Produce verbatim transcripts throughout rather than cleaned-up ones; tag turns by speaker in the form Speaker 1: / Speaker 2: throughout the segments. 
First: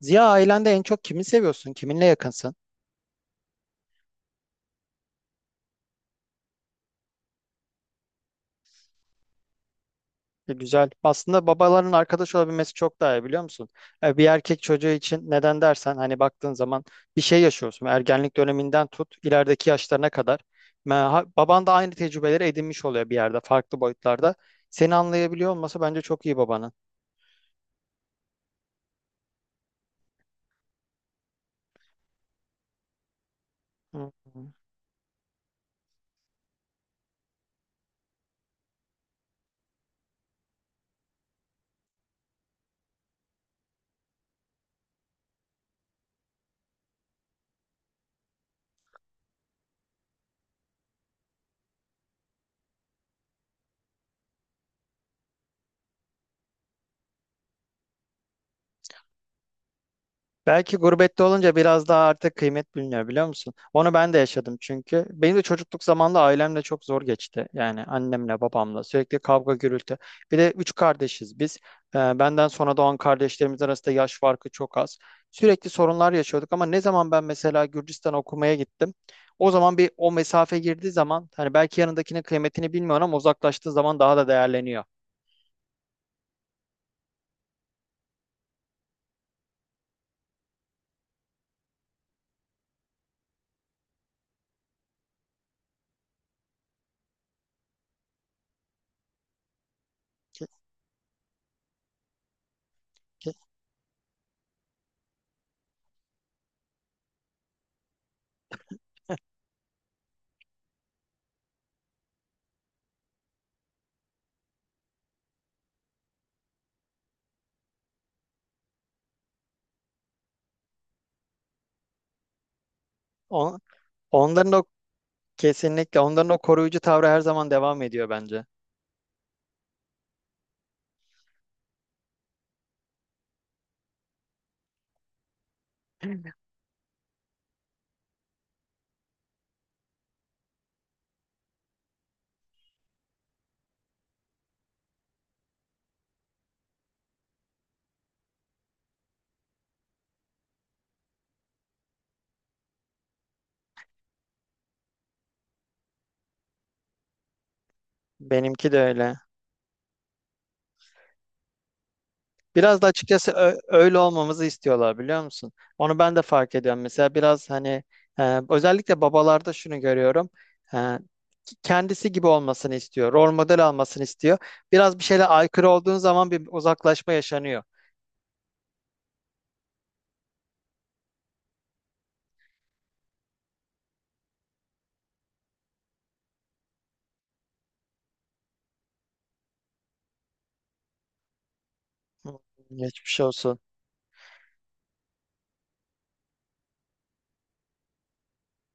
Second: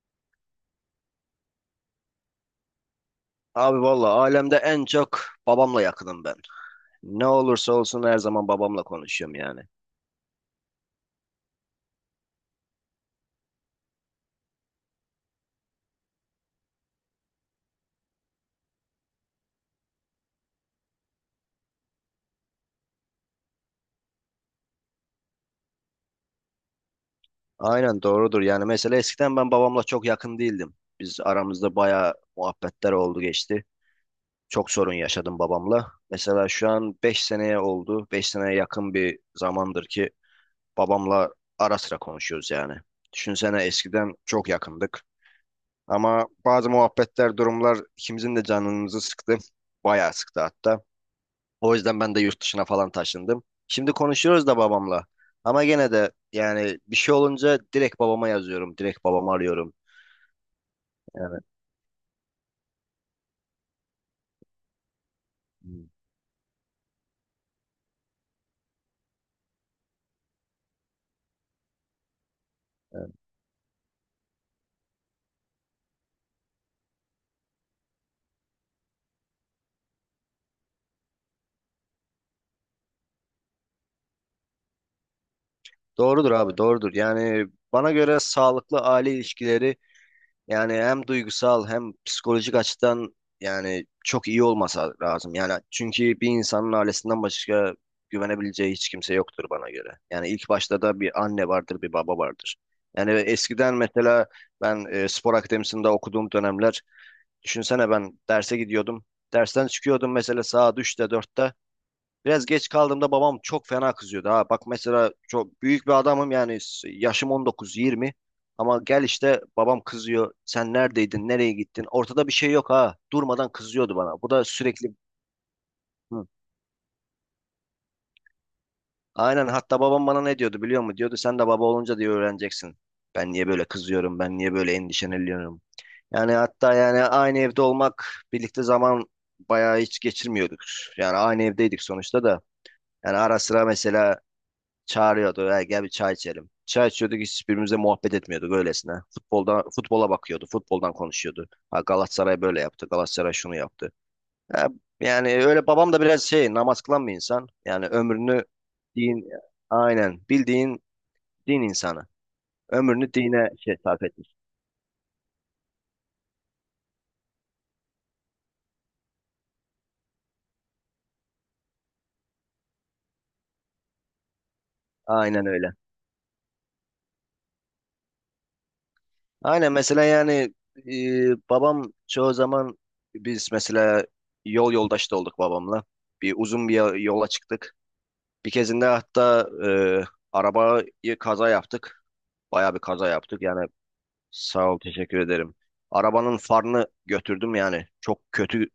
Speaker 1: Ziya, ailende en çok kimi seviyorsun? Kiminle yakınsın?
Speaker 2: Abi valla alemde en çok babamla yakınım ben. Ne olursa olsun her zaman babamla konuşuyorum yani.
Speaker 1: E, güzel. Aslında babaların arkadaş olabilmesi çok daha iyi, biliyor musun? E, bir erkek çocuğu için neden dersen, hani baktığın zaman bir şey yaşıyorsun. Ergenlik döneminden tut ilerideki yaşlarına kadar. Ma- ha- Baban da aynı tecrübeleri edinmiş oluyor bir yerde, farklı boyutlarda. Seni anlayabiliyor olması bence çok iyi babanın.
Speaker 2: Aynen doğrudur yani mesela eskiden ben babamla çok yakın değildim. Biz aramızda bayağı muhabbetler oldu geçti.
Speaker 1: Hı.
Speaker 2: Çok sorun yaşadım babamla. Mesela şu an beş seneye oldu. Beş seneye yakın bir zamandır ki babamla ara sıra konuşuyoruz yani. Düşünsene eskiden çok yakındık. Ama bazı muhabbetler, durumlar ikimizin de canımızı sıktı. Bayağı sıktı hatta. O yüzden ben de yurt dışına falan taşındım. Şimdi konuşuyoruz da babamla. Ama gene de yani bir şey olunca direkt babama yazıyorum. Direkt babamı arıyorum.
Speaker 1: Belki gurbette
Speaker 2: Yani,
Speaker 1: olunca biraz daha artık kıymet biliniyor, biliyor musun? Onu ben de yaşadım çünkü. Benim de çocukluk
Speaker 2: hmm,
Speaker 1: zamanında ailemle çok zor geçti. Yani annemle babamla sürekli kavga gürültü. Bir de üç kardeşiz biz. Ee, benden sonra doğan
Speaker 2: evet.
Speaker 1: kardeşlerimiz arasında yaş farkı çok az. Sürekli sorunlar yaşıyorduk, ama ne zaman ben mesela Gürcistan okumaya gittim. O zaman bir o mesafe girdiği zaman, hani belki yanındakinin kıymetini bilmiyorum ama uzaklaştığı zaman daha da değerleniyor.
Speaker 2: Doğrudur abi, doğrudur. Yani bana göre sağlıklı aile ilişkileri, yani hem duygusal hem psikolojik açıdan, yani çok iyi olmasa lazım. Yani çünkü bir insanın ailesinden başka güvenebileceği hiç kimse yoktur bana göre. Yani
Speaker 1: Ke-
Speaker 2: ilk başta da bir anne vardır, bir baba vardır. Yani
Speaker 1: ke-
Speaker 2: eskiden mesela ben e, spor akademisinde okuduğum dönemler, düşünsene ben derse gidiyordum. Dersten çıkıyordum mesela saat üçte dörtte. Biraz geç kaldığımda babam çok fena kızıyordu ha. Bak mesela çok büyük bir adamım yani, s- yaşım on dokuz yirmi, ama gel işte babam kızıyor. Sen neredeydin? Nereye gittin? Ortada bir şey yok ha. Durmadan
Speaker 1: on-
Speaker 2: kızıyordu bana. Bu da
Speaker 1: Onların o,
Speaker 2: sürekli.
Speaker 1: kesinlikle
Speaker 2: Hı.
Speaker 1: onların o koruyucu tavrı her zaman devam ediyor bence.
Speaker 2: Aynen, hatta babam bana ne diyordu biliyor musun? Diyordu sen de baba olunca diye öğreneceksin. Ben niye böyle kızıyorum? Ben niye böyle endişeleniyorum? Yani hatta yani aynı evde olmak, birlikte zaman bayağı hiç geçirmiyorduk. Yani aynı evdeydik sonuçta da. Yani ara sıra mesela çağırıyordu. "Ya gel bir çay içelim." Çay içiyorduk, hiçbirimizle muhabbet etmiyorduk öylesine. Futbolda, futbola bakıyordu. Futboldan konuşuyordu. Ha, Galatasaray böyle yaptı. Galatasaray şunu yaptı. Ya, yani öyle babam da biraz şey namaz kılan bir insan. Yani ömrünü
Speaker 1: Benimki de öyle.
Speaker 2: din, aynen bildiğin din insanı.
Speaker 1: Biraz da
Speaker 2: Ömrünü
Speaker 1: açıkçası
Speaker 2: dine
Speaker 1: ö-
Speaker 2: şey
Speaker 1: öyle
Speaker 2: sarf etmiş.
Speaker 1: olmamızı istiyorlar, biliyor musun? Onu ben de fark ediyorum. Mesela biraz hani e, özellikle babalarda şunu görüyorum. E, Kendisi gibi olmasını istiyor. Rol model almasını istiyor. Biraz bir şeyle
Speaker 2: Aynen
Speaker 1: aykırı
Speaker 2: öyle.
Speaker 1: olduğun zaman bir uzaklaşma yaşanıyor.
Speaker 2: Aynen mesela yani, e, babam çoğu zaman, biz mesela yol yoldaşı da olduk babamla. Bir uzun bir yo- yola çıktık. Bir kezinde hatta e, arabayı kaza yaptık.
Speaker 1: Hı.
Speaker 2: Bayağı bir kaza
Speaker 1: Geçmiş
Speaker 2: yaptık.
Speaker 1: olsun.
Speaker 2: Yani sağ ol, teşekkür ederim. Arabanın farını götürdüm yani. Çok kötü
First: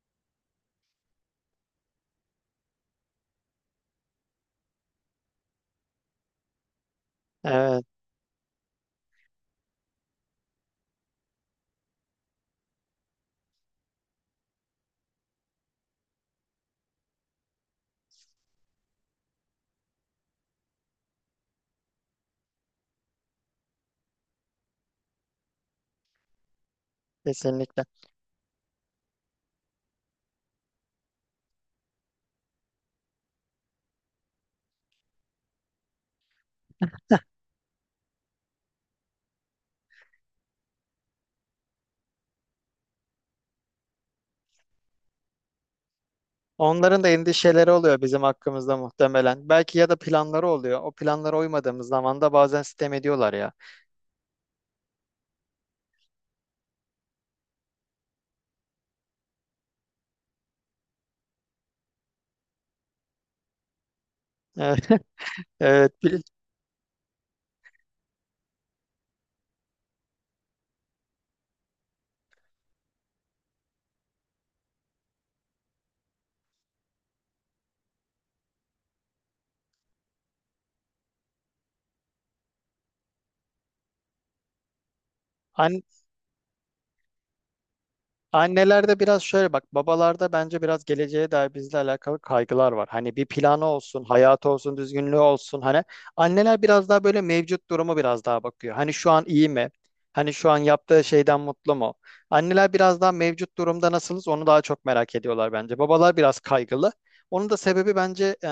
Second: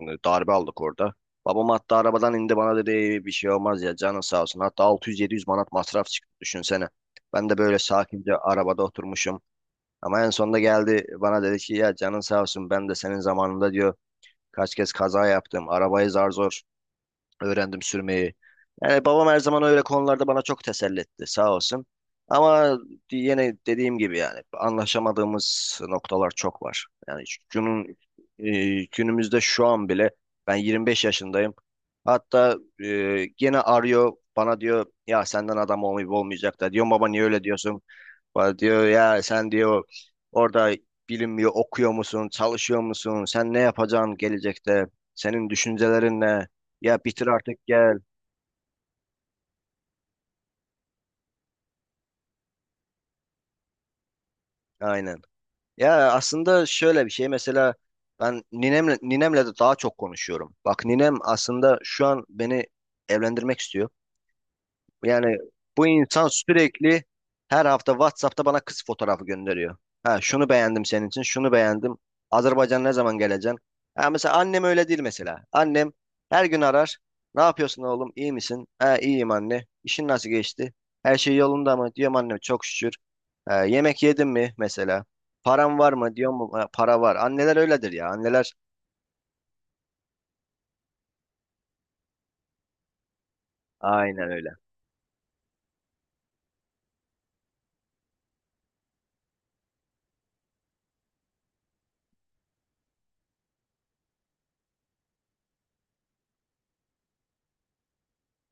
Speaker 2: e, darbe aldık orada. Babam hatta arabadan indi, bana dedi "Ey, bir şey olmaz ya, canın sağ olsun." Hatta altı yüz yedi yüz manat masraf çıktı düşünsene. Ben de böyle
Speaker 1: Evet,
Speaker 2: sakince arabada oturmuşum. Ama en sonunda geldi bana dedi ki ya canın sağ olsun, ben de senin zamanında diyor kaç kez kaza yaptım. Arabayı zar zor öğrendim sürmeyi. Yani babam her zaman öyle konularda bana çok teselli etti, sağ olsun. Ama yine dediğim gibi yani anlaşamadığımız noktalar çok var. Yani
Speaker 1: kesinlikle.
Speaker 2: günün, e, günümüzde şu an bile ben yirmi beş yaşındayım. Hatta e, gene arıyor bana, diyor ya senden adam olmayıp olmayacak da, diyorum baba niye öyle diyorsun? Bana diyor ya sen diyor orada bilinmiyor, okuyor musun, çalışıyor musun, sen ne yapacaksın gelecekte, senin düşüncelerin ne? Ya
Speaker 1: Onların da
Speaker 2: bitir artık
Speaker 1: endişeleri
Speaker 2: gel.
Speaker 1: oluyor bizim hakkımızda muhtemelen. Belki ya da planları oluyor. O planlara uymadığımız zaman da bazen sitem ediyorlar ya.
Speaker 2: Aynen. Ya aslında şöyle bir şey mesela, ben ninemle, ninemle de daha çok konuşuyorum. Bak ninem aslında şu an beni evlendirmek istiyor. Yani bu
Speaker 1: Evet,
Speaker 2: insan sürekli her hafta WhatsApp'ta bana kız fotoğrafı gönderiyor. Ha şunu beğendim senin için, şunu beğendim. Azerbaycan ne zaman geleceksin? Ha mesela annem öyle değil mesela. Annem her gün arar. Ne yapıyorsun oğlum? İyi misin? Ha, iyiyim anne. İşin nasıl geçti? Her şey yolunda mı? Diyorum annem çok şükür. Ha, yemek yedin mi mesela? Param var
Speaker 1: evet.
Speaker 2: mı? Diyorum "Ha, para var." Anneler öyledir ya. Anneler
Speaker 1: Annelerde biraz şöyle bak, babalarda bence biraz geleceğe dair bizle alakalı kaygılar var. Hani bir planı olsun,
Speaker 2: aynen
Speaker 1: hayatı
Speaker 2: öyle.
Speaker 1: olsun, düzgünlüğü olsun. Hani anneler biraz daha böyle mevcut durumu biraz daha bakıyor. Hani şu an iyi mi? Hani şu an yaptığı şeyden mutlu mu? Anneler biraz daha mevcut durumda nasılız onu daha çok merak ediyorlar bence. Babalar biraz kaygılı. Onun da sebebi bence e,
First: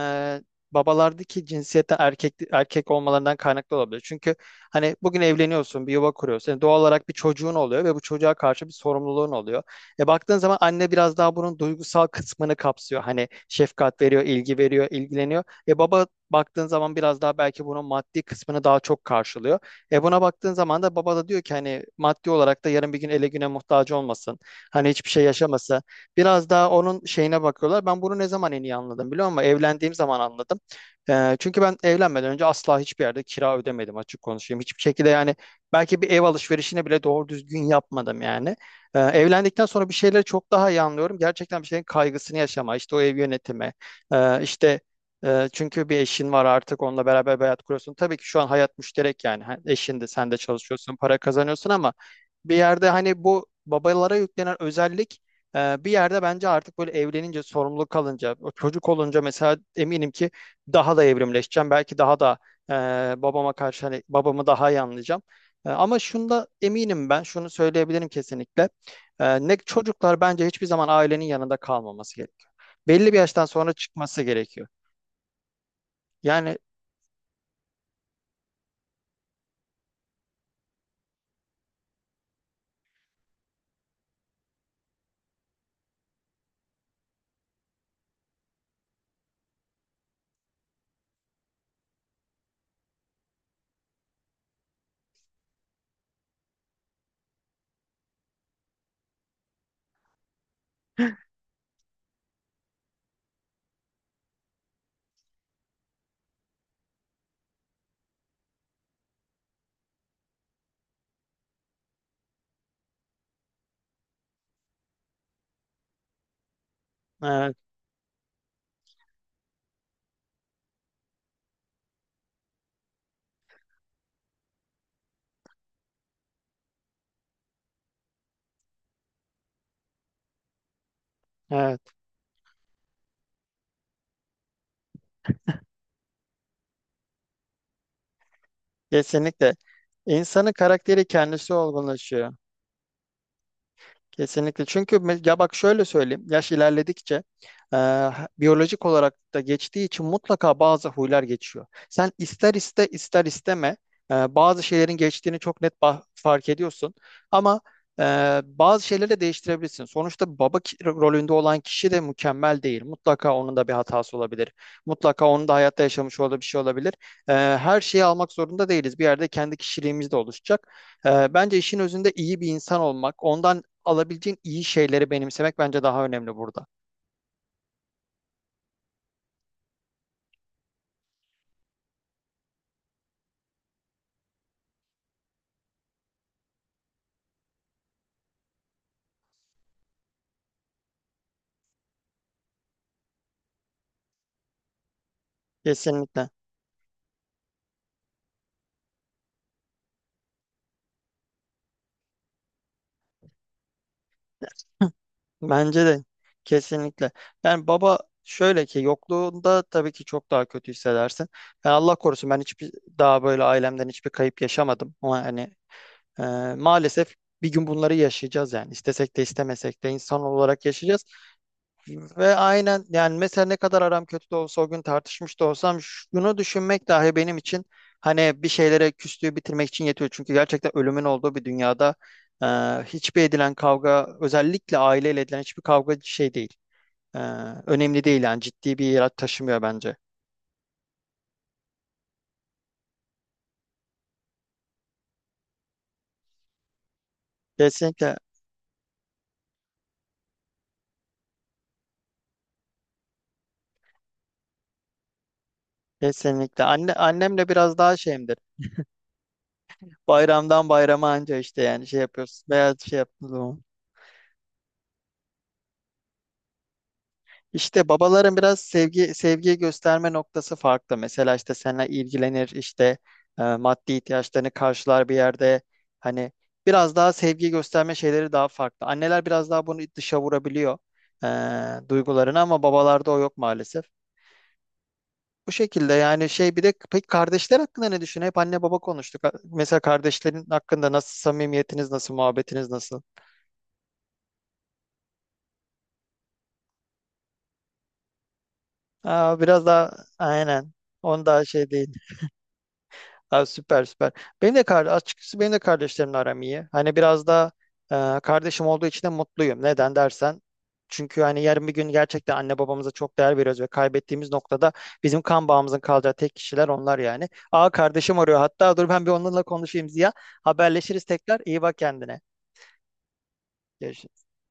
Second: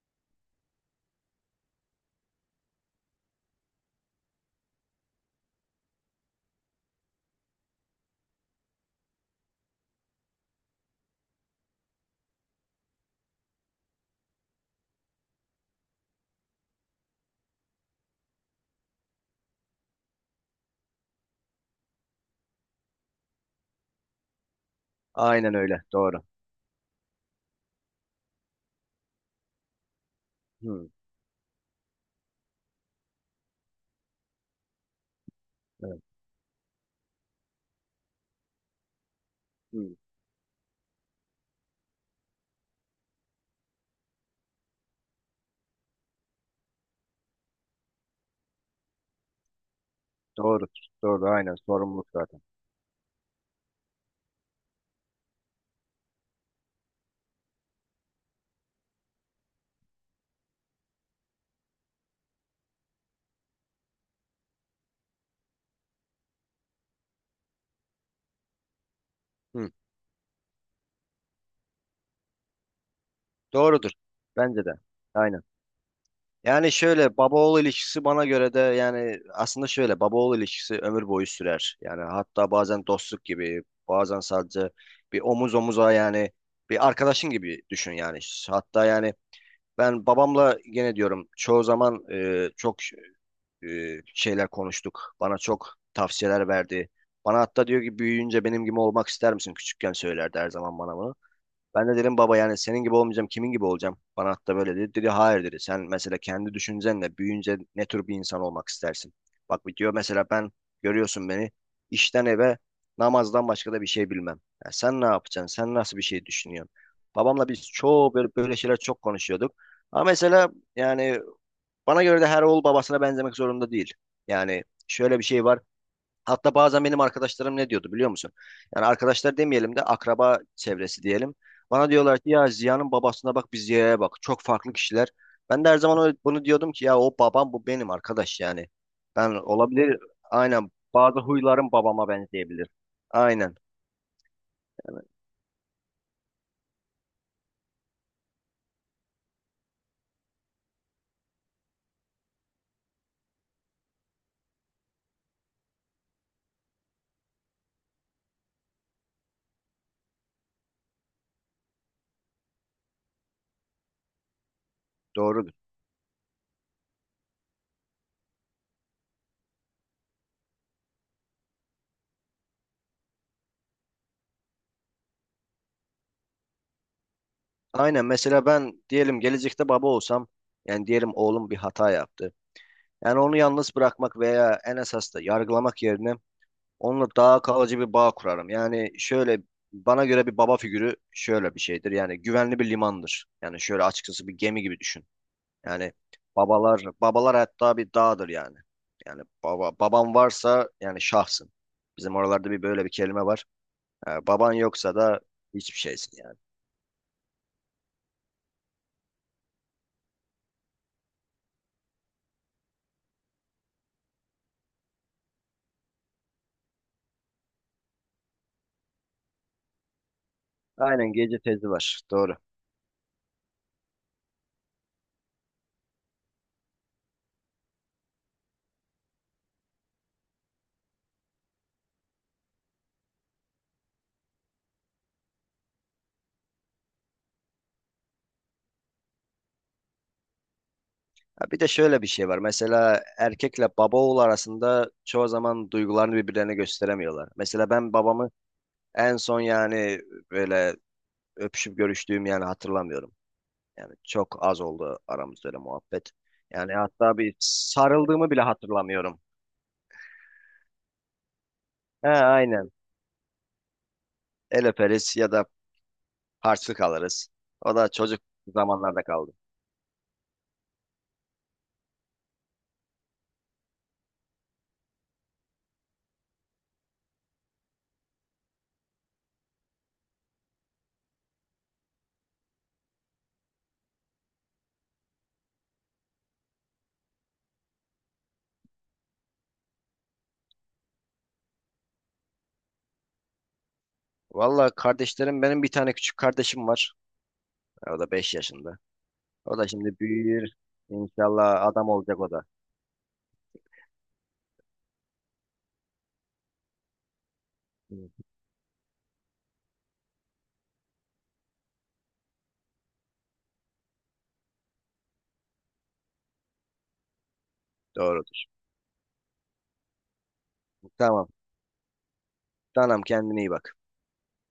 Speaker 1: babalardaki cinsiyete erkek erkek olmalarından kaynaklı olabilir. Çünkü hani bugün evleniyorsun, bir yuva kuruyorsun. Yani doğal olarak bir çocuğun oluyor ve bu çocuğa karşı bir sorumluluğun oluyor. E baktığın zaman anne biraz daha bunun duygusal kısmını kapsıyor. Hani şefkat veriyor, ilgi veriyor, ilgileniyor. E baba baktığın zaman biraz daha belki bunun maddi kısmını daha çok karşılıyor. E buna baktığın zaman da baba da diyor ki hani maddi olarak da yarın bir gün ele güne muhtaç olmasın. Hani hiçbir şey
Speaker 2: Aynen
Speaker 1: yaşamasın.
Speaker 2: öyle. Doğru.
Speaker 1: Biraz daha onun şeyine bakıyorlar. Ben bunu ne zaman en iyi anladım biliyor musun? Evlendiğim zaman anladım.
Speaker 2: Hı,
Speaker 1: E, çünkü ben evlenmeden önce asla hiçbir yerde kira ödemedim, açık konuşayım. Hiçbir şekilde yani
Speaker 2: evet.
Speaker 1: belki bir ev alışverişini bile doğru düzgün yapmadım yani. Ee, evlendikten sonra bir
Speaker 2: Hı,
Speaker 1: şeyleri çok daha iyi anlıyorum. Gerçekten bir şeyin kaygısını yaşama, işte o ev yönetimi, ee, işte e, çünkü bir eşin var artık, onunla beraber bir hayat kuruyorsun. Tabii ki şu an hayat müşterek yani. Ha, eşin de sen de
Speaker 2: doğru.
Speaker 1: çalışıyorsun, para
Speaker 2: Doğru. Aynen.
Speaker 1: kazanıyorsun ama
Speaker 2: Sorumluluk zaten.
Speaker 1: bir yerde hani bu babalara yüklenen özellik, e, bir yerde bence artık böyle evlenince, sorumluluk kalınca, o çocuk olunca mesela eminim ki daha da evrimleşeceğim. Belki daha da e, babama karşı, hani babamı daha iyi anlayacağım. E, ama şunda eminim ben, şunu söyleyebilirim kesinlikle. Ee, ne
Speaker 2: Hı.
Speaker 1: çocuklar bence hiçbir zaman ailenin yanında kalmaması gerekiyor. Belli bir yaştan sonra
Speaker 2: Doğrudur.
Speaker 1: çıkması
Speaker 2: Bence
Speaker 1: gerekiyor.
Speaker 2: de. Aynen.
Speaker 1: Yani
Speaker 2: Yani şöyle baba oğul ilişkisi bana göre de, yani aslında şöyle baba oğul ilişkisi ömür boyu sürer. Yani hatta bazen dostluk gibi, bazen sadece bir omuz omuza, yani bir arkadaşın gibi düşün yani. Hatta yani ben babamla gene diyorum çoğu zaman, e, çok e, şeyler konuştuk. Bana çok tavsiyeler verdi. Bana hatta diyor ki büyüyünce benim gibi olmak ister misin? Küçükken söylerdi her zaman bana bunu. Ben de dedim baba yani senin gibi olmayacağım kimin gibi olacağım? Bana hatta böyle dedi. Dedi hayır dedi. Sen mesela kendi düşüncenle büyüyünce ne tür bir insan olmak istersin? Bak diyor mesela ben, görüyorsun beni, işten eve, namazdan başka da bir şey bilmem. Ya sen ne yapacaksın? Sen nasıl bir şey düşünüyorsun? Babamla
Speaker 1: evet,
Speaker 2: biz çoğu böyle, böyle şeyler çok konuşuyorduk. Ama mesela yani bana göre de her oğul babasına benzemek zorunda değil. Yani şöyle bir şey var. Hatta bazen benim arkadaşlarım ne diyordu biliyor musun? Yani arkadaşlar demeyelim de akraba çevresi diyelim.
Speaker 1: evet,
Speaker 2: Bana diyorlar ki ya Ziya'nın babasına bak bir Ziya'ya bak. Çok farklı kişiler. Ben de her zaman öyle- bunu diyordum ki ya o babam bu benim arkadaş yani. Ben
Speaker 1: kesinlikle
Speaker 2: olabilir
Speaker 1: insanın
Speaker 2: aynen
Speaker 1: karakteri
Speaker 2: bazı
Speaker 1: kendisi
Speaker 2: huylarım babama
Speaker 1: olgunlaşıyor.
Speaker 2: benzeyebilir. Aynen
Speaker 1: Kesinlikle. Çünkü me- ya bak, şöyle söyleyeyim. Yaş ilerledikçe e, biyolojik olarak da geçtiği için mutlaka bazı huylar geçiyor. Sen ister iste ister isteme e, bazı şeylerin geçtiğini çok net ba- fark ediyorsun. Ama e, bazı şeyleri de değiştirebilirsin. Sonuçta baba ki- rolünde olan kişi de mükemmel değil. Mutlaka onun da bir hatası olabilir. Mutlaka onun
Speaker 2: doğrudur.
Speaker 1: da hayatta yaşamış olduğu bir şey olabilir. E, her şeyi almak zorunda değiliz. Bir yerde kendi kişiliğimiz de oluşacak. E, bence işin özünde iyi bir insan olmak, ondan alabileceğin iyi şeyleri benimsemek bence daha önemli burada.
Speaker 2: Aynen mesela ben diyelim gelecekte baba olsam, yani diyelim oğlum bir hata yaptı. Yani onu yalnız bırakmak veya en esas da yargılamak yerine onunla daha kalıcı bir bağ kurarım. Yani şöyle bana göre bir baba figürü şöyle bir şeydir. Yani güvenli bir limandır. Yani şöyle açıkçası bir gemi gibi düşün. Yani
Speaker 1: Kesinlikle.
Speaker 2: babalar babalar hatta bir dağdır yani. Yani baba baban varsa yani şahsın. Bizim oralarda bir böyle bir kelime var. Ha, baban yoksa da hiçbir
Speaker 1: Bence de
Speaker 2: şeysin yani.
Speaker 1: kesinlikle. Yani baba, şöyle ki yokluğunda tabii ki çok daha kötü hissedersin. Yani Allah korusun, ben hiçbir daha böyle ailemden hiçbir kayıp yaşamadım. Ama hani e, maalesef bir gün bunları yaşayacağız yani. İstesek de istemesek de insan olarak yaşayacağız.
Speaker 2: Aynen gece tezi var.
Speaker 1: Ve
Speaker 2: Doğru.
Speaker 1: aynen yani mesela ne kadar aram kötü de olsa, o gün tartışmış da olsam, şunu düşünmek dahi benim için hani bir şeylere küslüğü bitirmek için yetiyor. Çünkü gerçekten ölümün olduğu bir dünyada e, hiçbir edilen kavga, özellikle aileyle edilen hiçbir kavga şey değil. E, Önemli değil yani, ciddi bir yer taşımıyor bence.
Speaker 2: Ha, bir de şöyle bir şey var. Mesela erkekle baba oğul arasında çoğu zaman duygularını birbirlerine gösteremiyorlar. Mesela ben
Speaker 1: Kesinlikle
Speaker 2: babamı en son yani böyle öpüşüp görüştüğüm yani hatırlamıyorum. Yani çok az oldu aramızda öyle muhabbet.
Speaker 1: kesinlikle.
Speaker 2: Yani
Speaker 1: Anne,
Speaker 2: hatta bir
Speaker 1: annemle biraz daha
Speaker 2: sarıldığımı
Speaker 1: şeyimdir.
Speaker 2: bile hatırlamıyorum.
Speaker 1: Bayramdan bayrama anca işte yani şey
Speaker 2: He
Speaker 1: yapıyoruz
Speaker 2: aynen.
Speaker 1: veya şey yaptığımız zaman.
Speaker 2: El öperiz ya da harçlık alırız. O
Speaker 1: İşte
Speaker 2: da çocuk
Speaker 1: babaların biraz
Speaker 2: zamanlarda
Speaker 1: sevgi
Speaker 2: kaldı.
Speaker 1: sevgi gösterme noktası farklı. Mesela işte seninle ilgilenir, işte e, maddi ihtiyaçlarını karşılar bir yerde. Hani biraz daha sevgi gösterme şeyleri daha farklı. Anneler biraz daha bunu dışa vurabiliyor, e, duygularını, ama babalarda o yok maalesef. Bu şekilde yani şey, bir de peki kardeşler hakkında ne düşün? Hep anne baba konuştuk. Mesela kardeşlerin hakkında nasıl samimiyetiniz, nasıl muhabbetiniz, nasıl?
Speaker 2: Valla kardeşlerim, benim bir tane küçük kardeşim var. O da beş yaşında.
Speaker 1: Aa,
Speaker 2: O
Speaker 1: biraz
Speaker 2: da
Speaker 1: daha
Speaker 2: şimdi büyür.
Speaker 1: aynen. Onu daha
Speaker 2: İnşallah
Speaker 1: şey değil.
Speaker 2: adam olacak o da.
Speaker 1: Ha, süper süper. Benim de kardeş, açıkçası benim de kardeşlerimle aram iyi. Hani biraz da
Speaker 2: Evet.
Speaker 1: e, kardeşim olduğu için de mutluyum. Neden dersen. Çünkü hani yarın bir gün gerçekten anne babamıza çok değer veriyoruz ve kaybettiğimiz noktada bizim kan bağımızın kalacağı tek kişiler onlar yani. Aa, kardeşim arıyor.
Speaker 2: Doğrudur.
Speaker 1: Hatta dur, ben bir onunla konuşayım Ziya. Haberleşiriz
Speaker 2: Tamam.
Speaker 1: tekrar. İyi bak kendine.
Speaker 2: Tamam kendine iyi bak.
Speaker 1: Görüşürüz.